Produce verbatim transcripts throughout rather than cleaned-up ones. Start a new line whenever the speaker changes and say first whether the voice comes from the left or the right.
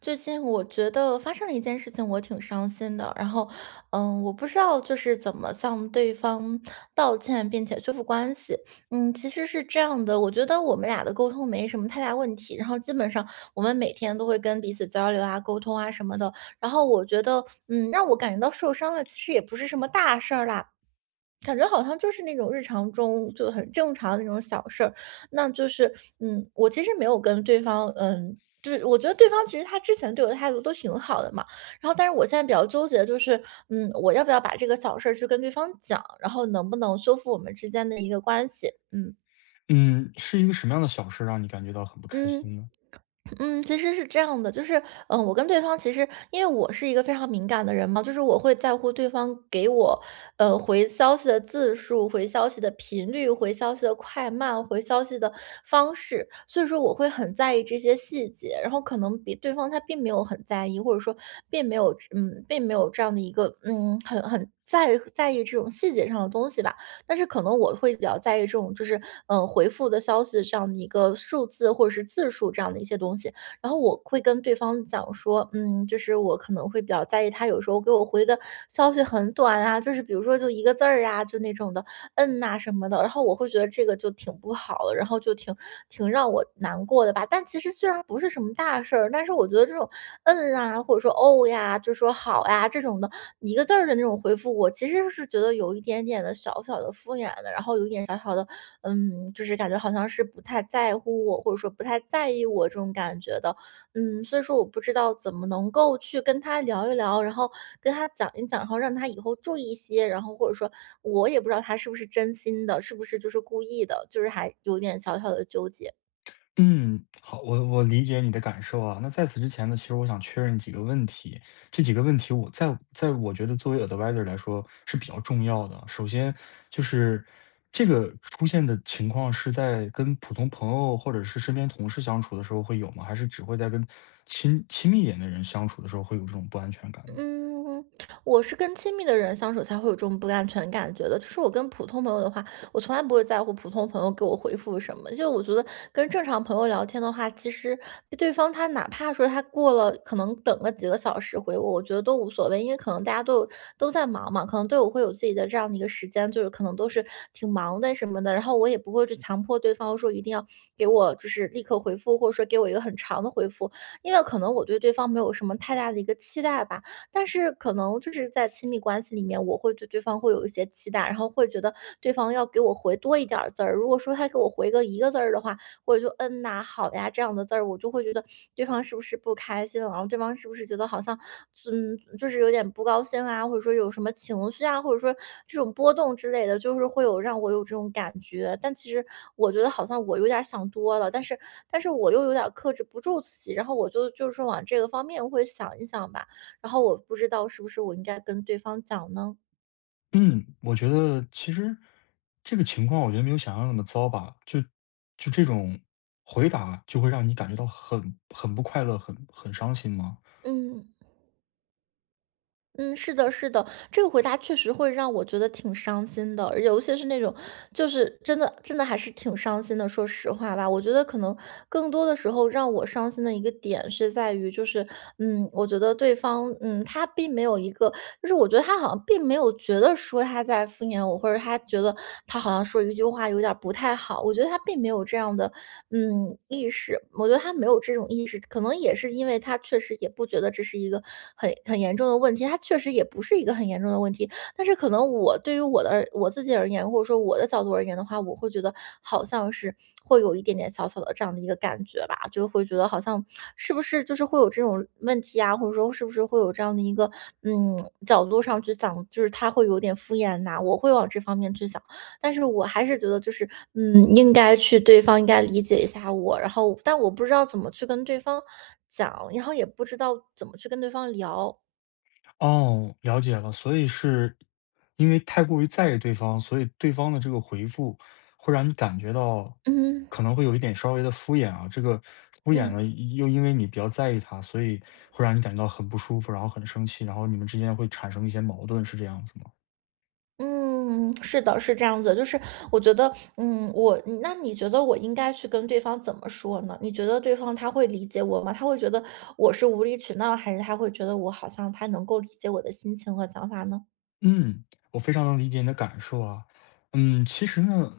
right: 最近我觉得发生了一件事情，我挺伤心的。然后，嗯，我不知道就是怎么向对方道歉，并且修复关系。嗯，其实是这样的，我觉得我们俩的沟通没什么太大问题。然后基本上我们每天都会跟彼此交流啊、沟通啊什么的。然后我觉得，嗯，让我感觉到受伤的其实也不是什么大事儿啦，感觉好像就是那种日常中就很正常的那种小事儿，那就是，嗯，我其实没有跟对方，嗯，就是我觉得对方其实他之前对我的态度都挺好的嘛，然后但是我现在比较纠结，就是，嗯，我要不要把这个小事儿去跟对方讲，然后能不能修复我们之间的一个关系，嗯
left: 嗯，是一个什么样的小事让你感觉到很不开
right: 嗯。
left: 心呢？
right: 嗯，其实是这样的，就是，嗯，我跟对方其实，因为我是一个非常敏感的人嘛，就是我会在乎对方给我，呃，回消息的字数、回消息的频率、回消息的快慢、回消息的方式，所以说我会很在意这些细节，然后可能比对方他并没有很在意，或者说并没有，嗯，并没有这样的一个，嗯，很很在在意这种细节上的东西吧。但是可能我会比较在意这种就是嗯呃回复的消息这样的一个数字或者是字数这样的一些东西。然后我会跟对方讲说，嗯，就是我可能会比较在意他有时候给我回的消息很短啊，就是比如说就一个字儿啊，就那种的嗯呐、什么的，然后我会觉得这个就挺不好的，然后就挺挺让我难过的吧。但其实虽然不是什么大事儿，但是我觉得这种"嗯"啊，或者说"哦"呀，就说"好呀"这种的，一个字儿的那种回复，我其实是觉得有一点点的小小的敷衍的，然后有一点小小的，嗯，就是感觉好像是不太在乎我，或者说不太在意我这种感觉的。嗯，所以说我不知道怎么能够去跟他聊一聊，然后跟他讲一讲，然后让他以后注意一些，然后或者说我也不知道他是不是真心的，是不是就是故意的，就是还有点小小的纠结。
left: 嗯，好，我我理解你的感受啊。那在此之前呢，其实我想确认几个问题，这几个问题我在在我觉得作为 advisor 来说是比较重要的。首先就是这个出现的情况是在跟普通朋友或者是身边同事相处的时候会有吗？还是只会在跟亲亲密一点的人相处的时候会有这种不安全感呢？
right: 嗯，我是跟亲密的人相处才会有这种不安全感觉的。就是我跟普通朋友的话，我从来不会在乎普通朋友给我回复什么。就我觉得跟正常朋友聊天的话，其实对方他哪怕说他过了，可能等个几个小时回我，我觉得都无所谓，因为可能大家都有都在忙嘛，可能对我会有自己的这样的一个时间，就是可能都是挺忙的什么的。然后我也不会去强迫对方说一定要给我就是立刻回复，或者说给我一个很长的回复，因为可能我对对方没有什么太大的一个期待吧。但是可能就是在亲密关系里面，我会对对方会有一些期待，然后会觉得对方要给我回多一点儿字儿。如果说他给我回个一个字儿的话，我就嗯呐、好呀这样的字儿，我就会觉得对方是不是不开心了，然后对方是不是觉得好像嗯就是有点不高兴啊，或者说有什么情绪啊，或者说这种波动之类的，就是会有让我有这种感觉。但其实我觉得好像我有点儿想多了，但是但是我又有点儿克制不住自己，然后我就就是往这个方面会想一想吧。然后我不知道是不是我应该跟对方讲呢？
left: 嗯，我觉得其实这个情况，我觉得没有想象那么糟吧。就就这种回答，就会让你感觉到很很不快乐，很很伤心吗？
right: 嗯嗯，是的，是的，这个回答确实会让我觉得挺伤心的，尤其是那种就是真的真的还是挺伤心的。说实话吧，我觉得可能更多的时候让我伤心的一个点是在于，就是嗯，我觉得对方嗯，他并没有一个，就是我觉得他好像并没有觉得说他在敷衍我，或者他觉得他好像说一句话有点儿不太好，我觉得他并没有这样的嗯，意识，我觉得他没有这种意识，可能也是因为他确实也不觉得这是一个很很严重的问题，他确实也不是一个很严重的问题。但是可能我对于我的而我自己而言，或者说我的角度而言的话，我会觉得好像是会有一点点小小的这样的一个感觉吧，就会觉得好像是不是就是会有这种问题啊，或者说是不是会有这样的一个嗯角度上去想，就是他会有点敷衍呐、我会往这方面去想。但是我还是觉得就是，嗯，应该去对方应该理解一下我，然后但我不知道怎么去跟对方讲，然后也不知道怎么去跟对方聊。
left: 哦，了解了。所以是因为太过于在意对方，所以对方的这个回复会让你感觉到
right: 嗯
left: 可能会有一点稍微的敷衍啊。这个敷衍呢，
right: 嗯
left: 又因为你比较在意他，所以会让你感觉到很不舒服，然后很生气，然后你们之间会产生一些矛盾，是这样子吗？
right: 嗯，是的，是这样子的就是我觉得，嗯，我那你觉得我应该去跟对方怎么说呢？你觉得对方他会理解我吗？他会觉得我是无理取闹，还是他会觉得我好像他能够理解我的心情和想法呢？
left: 嗯，我非常能理解你的感受啊。嗯，其实呢，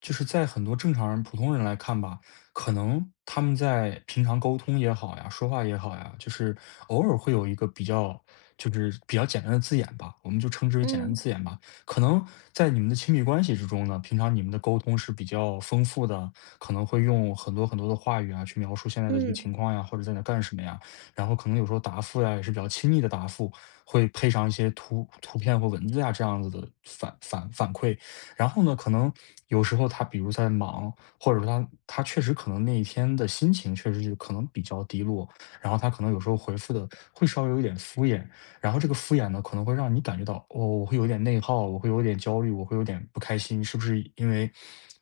left: 就是在很多正常人、普通人来看吧，可能他们在平常沟通也好呀，说话也好呀，就是偶尔会有一个比较，就是比较简单的字眼吧，我们就称之为简单的
right: 嗯
left: 字眼吧。可能在你们的亲密关系之中呢，平常你们的沟通是比较丰富的，可能会用很多很多的话语啊，去描述现在的一个
right: 嗯
left: 情况呀，或者在那干什么呀，然后可能有时候答复呀也是比较亲密的答复。会配上一些图图片或文字啊这样子的反反反馈。然后呢，可能有时候他比如在忙，或者说他他确实可能那一天的心情确实是可能比较低落，然后他可能有时候回复的会稍微有一点敷衍，然后这个敷衍呢，可能会让你感觉到，哦，我会有点内耗，我会有点焦虑，我会有点不开心，是不是因为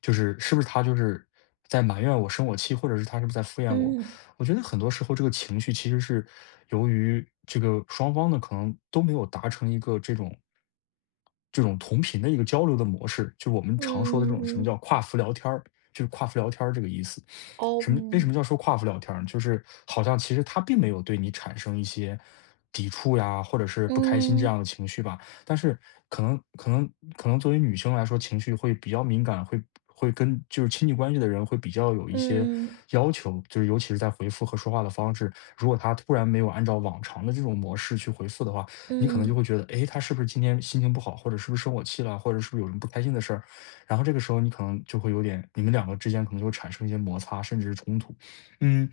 left: 就是是不是他就是在埋怨我生我气，或者是他是不是在敷衍我？
right: 嗯
left: 我觉得很多时候这个情绪其实是由于这个双方呢，可能都没有达成一个这种这种同频的一个交流的模式，就我们常说的这
right: 嗯
left: 种什么叫
right: 嗯
left: 跨服聊天儿，就是跨服聊天儿这个意思。
right: 哦
left: 什么为什
right: 嗯。
left: 么叫说跨服聊天儿呢就是好像其实他并没有对你产生一些抵触呀，或者是不开心这
right: 嗯
left: 样的情绪吧，但是可能可能可能作为女生来说，情绪会比较敏感，会会跟就是亲密关系的人会比较有一些
right: 嗯，
left: 要求，就是尤其是在回复和说话的方式，如果他突然没有按照往常的这种模式去回复的话，你可能就会
right: 嗯，
left: 觉得，诶，他是不是今天心情不好，或者是不是生我气了，或者是不是有什么不开心的事儿？然后这个时候你可能就会有点，你们两个之间可能就会产生一些摩擦，甚至是冲突。嗯，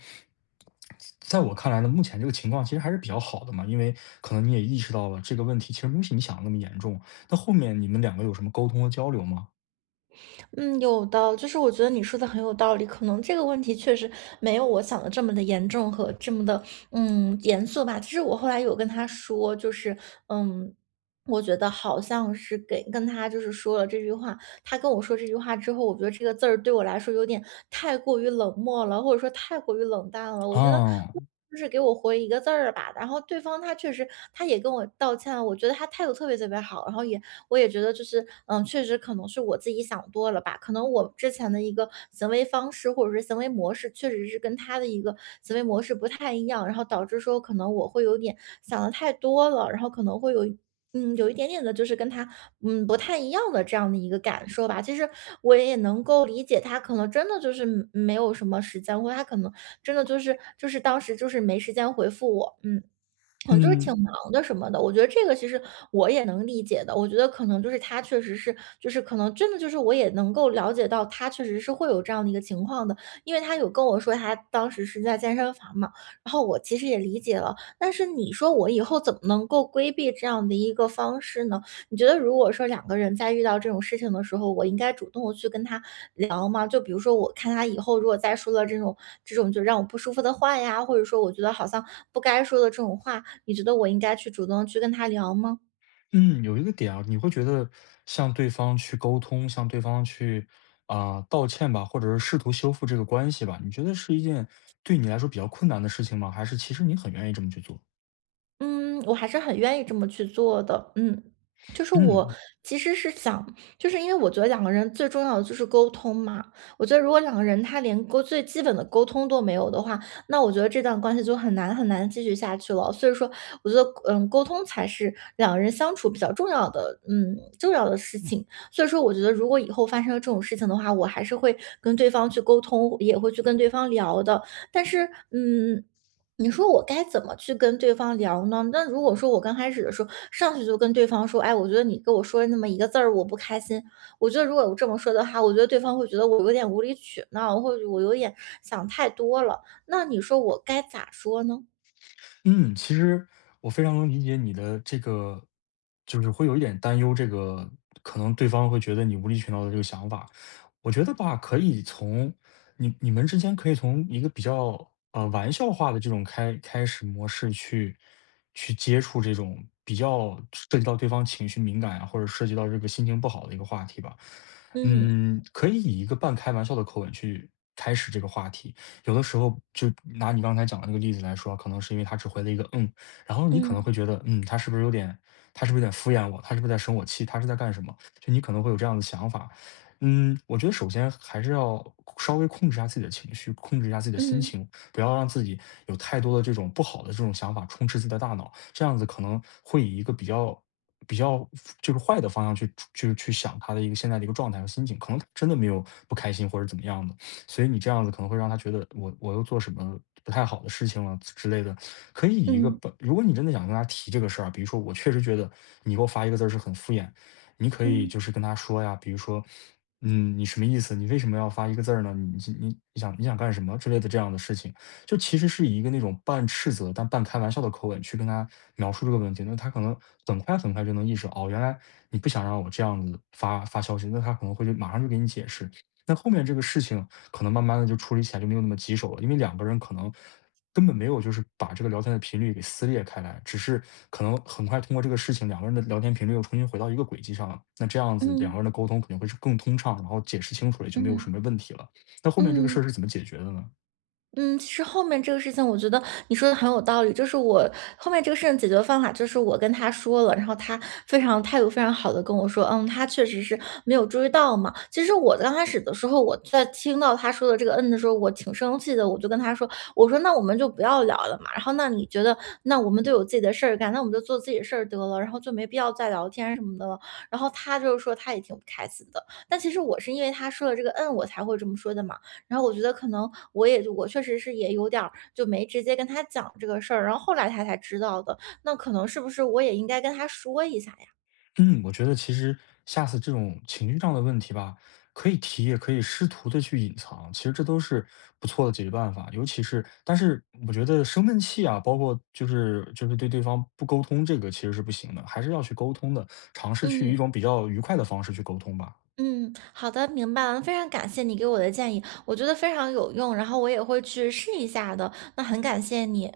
left: 在我看来呢，目前这个情况其实还是比较好的嘛，因为可能你也意识到了这个问题其实没有你想的那么严重。那后面你们两个有什么沟通和交流吗？
right: 嗯，有的，就是我觉得你说的很有道理，可能这个问题确实没有我想的这么的严重和这么的，嗯，严肃吧。其实我后来有跟他说，就是，嗯，我觉得好像是给跟他就是说了这句话，他跟我说这句话之后，我觉得这个字儿对我来说有点太过于冷漠了，或者说太过于冷淡了。我觉得
left: 啊，
right: 就是给我回一个字儿吧。然后对方他确实他也跟我道歉了，我觉得他态度特别特别好，然后也我也觉得就是，嗯，确实可能是我自己想多了吧，可能我之前的一个行为方式或者是行为模式，确实是跟他的一个行为模式不太一样，然后导致说可能我会有点想的太多了，然后可能会有一嗯，有一点点的，就是跟他嗯不太一样的这样的一个感受吧。其实我也能够理解他，可能真的就是没有什么时间，或者他可能真的就是就是当时就是没时间回复我。嗯，嗯，就是挺
left: 嗯
right: 忙的什么的，我觉得这个其实我也能理解的。我觉得可能就是他确实是，就是可能真的就是我也能够了解到，他确实是会有这样的一个情况的，因为他有跟我说他当时是在健身房嘛，然后我其实也理解了。但是你说我以后怎么能够规避这样的一个方式呢？你觉得如果说两个人在遇到这种事情的时候，我应该主动的去跟他聊吗？就比如说我看他以后如果再说了这种这种就让我不舒服的话呀，或者说我觉得好像不该说的这种话，你觉得我应该去主动去跟他聊吗？
left: 嗯，有一个点啊，你会觉得向对方去沟通，向对方去啊、道歉吧，或者是试图修复这个关系吧，你觉得是一件对你来说比较困难的事情吗？还是其实你很愿意这么去做？
right: 嗯，我还是很愿意这么去做的。嗯，就是我
left: 嗯。
right: 其实是想，就是因为我觉得两个人最重要的就是沟通嘛。我觉得如果两个人他连沟最基本的沟通都没有的话，那我觉得这段关系就很难很难继续下去了。所以说，我觉得嗯，沟通才是两个人相处比较重要的，嗯，重要的事情。所以说，我觉得如果以后发生了这种事情的话，我还是会跟对方去沟通，也会去跟对方聊的。但是，嗯。你说我该怎么去跟对方聊呢？那如果说我刚开始的时候，上去就跟对方说，哎，我觉得你跟我说那么一个字儿，我不开心。我觉得如果我这么说的话，我觉得对方会觉得我有点无理取闹，或者我有点想太多了。那你说我该咋说呢？
left: 嗯，其实我非常能理解你的这个，就是会有一点担忧，这个可能对方会觉得你无理取闹的这个想法。我觉得吧，可以从你你们之间可以从一个比较呃玩笑化的这种开开始模式去去接触这种比较涉及到对方情绪敏感啊，或者涉及到这个心情不好的一个话题吧。
right: 嗯
left: 嗯，可以以一个半开玩笑的口吻去开始这个话题。有的时候就拿你刚才讲的那个例子来说，可能是因为他只回了一个嗯，然后你可能
right: 嗯
left: 会觉得嗯，他是不是有点，他是不是有点敷衍我？他是不是在生我气？他是在干什么？就你可能会有这样的想法。嗯，我觉得首先还是要稍微控制一下自己的情绪，控制一下自己的心
right: 嗯
left: 情，不要让自己有太多的这种不好的这种想法充斥自己的大脑，这样子可能会以一个比较比较就是坏的方向去去去想他的一个现在的一个状态和心情，可能他真的没有不开心或者怎么样的，所以你这样子可能会让他觉得我我又做什么不太好的事情了之类的，可以以一个
right: 嗯
left: 本，如果你真的想跟他提这个事儿啊，比如说我确实觉得你给我发一个字儿是很敷衍你可以
right: 嗯
left: 就是跟他说呀，比如说，嗯，你什么意思？你为什么要发一个字儿呢？你你你想你想干什么之类的这样的事情，就其实是以一个那种半斥责但半开玩笑的口吻去跟他描述这个问题，那他可能很快很快就能意识到，哦，原来你不想让我这样子发发消息，那他可能会就马上就给你解释。那后面这个事情可能慢慢的就处理起来就没有那么棘手了，因为两个人可能根本没有就是把这个聊天的频率给撕裂开来，只是可能很快通过这个事情，两个人的聊天频率又重新回到一个轨迹上了。那这样子两
right: 嗯
left: 个人的沟通肯定会是更通畅，然后解释清楚了，也就
right: 嗯
left: 没有什
right: 嗯
left: 么问题了。那后面这个事
right: 嗯。
left: 儿是怎么解决的呢？
right: 嗯，其实后面这个事情，我觉得你说的很有道理。就是我后面这个事情解决方法，就是我跟他说了，然后他非常态度非常好的跟我说，嗯，他确实是没有注意到嘛。其实我刚开始的时候，我在听到他说的这个嗯的时候，我挺生气的，我就跟他说，我说那我们就不要聊了嘛。然后那你觉得，那我们都有自己的事儿干，那我们就做自己的事儿得了，然后就没必要再聊天什么的了。然后他就是说他也挺不开心的，但其实我是因为他说了这个嗯，我才会这么说的嘛。然后我觉得可能我也就我确实是也有点儿就没直接跟他讲这个事儿，然后后来他才知道的。那可能是不是我也应该跟他说一下呀？
left: 嗯，我觉得其实下次这种情绪上的问题吧，可以提，也可以试图的去隐藏，其实这都是不错的解决办法。尤其是，但是我觉得生闷气啊，包括就是就是对对方不沟通，这个其实是不行的，还是要去沟通的，尝试去一
right: 嗯
left: 种比较愉快的方式去沟通吧。
right: 嗯，好的，明白了。非常感谢你给我的建议，我觉得非常有用，然后我也会去试一下的。那很感谢你。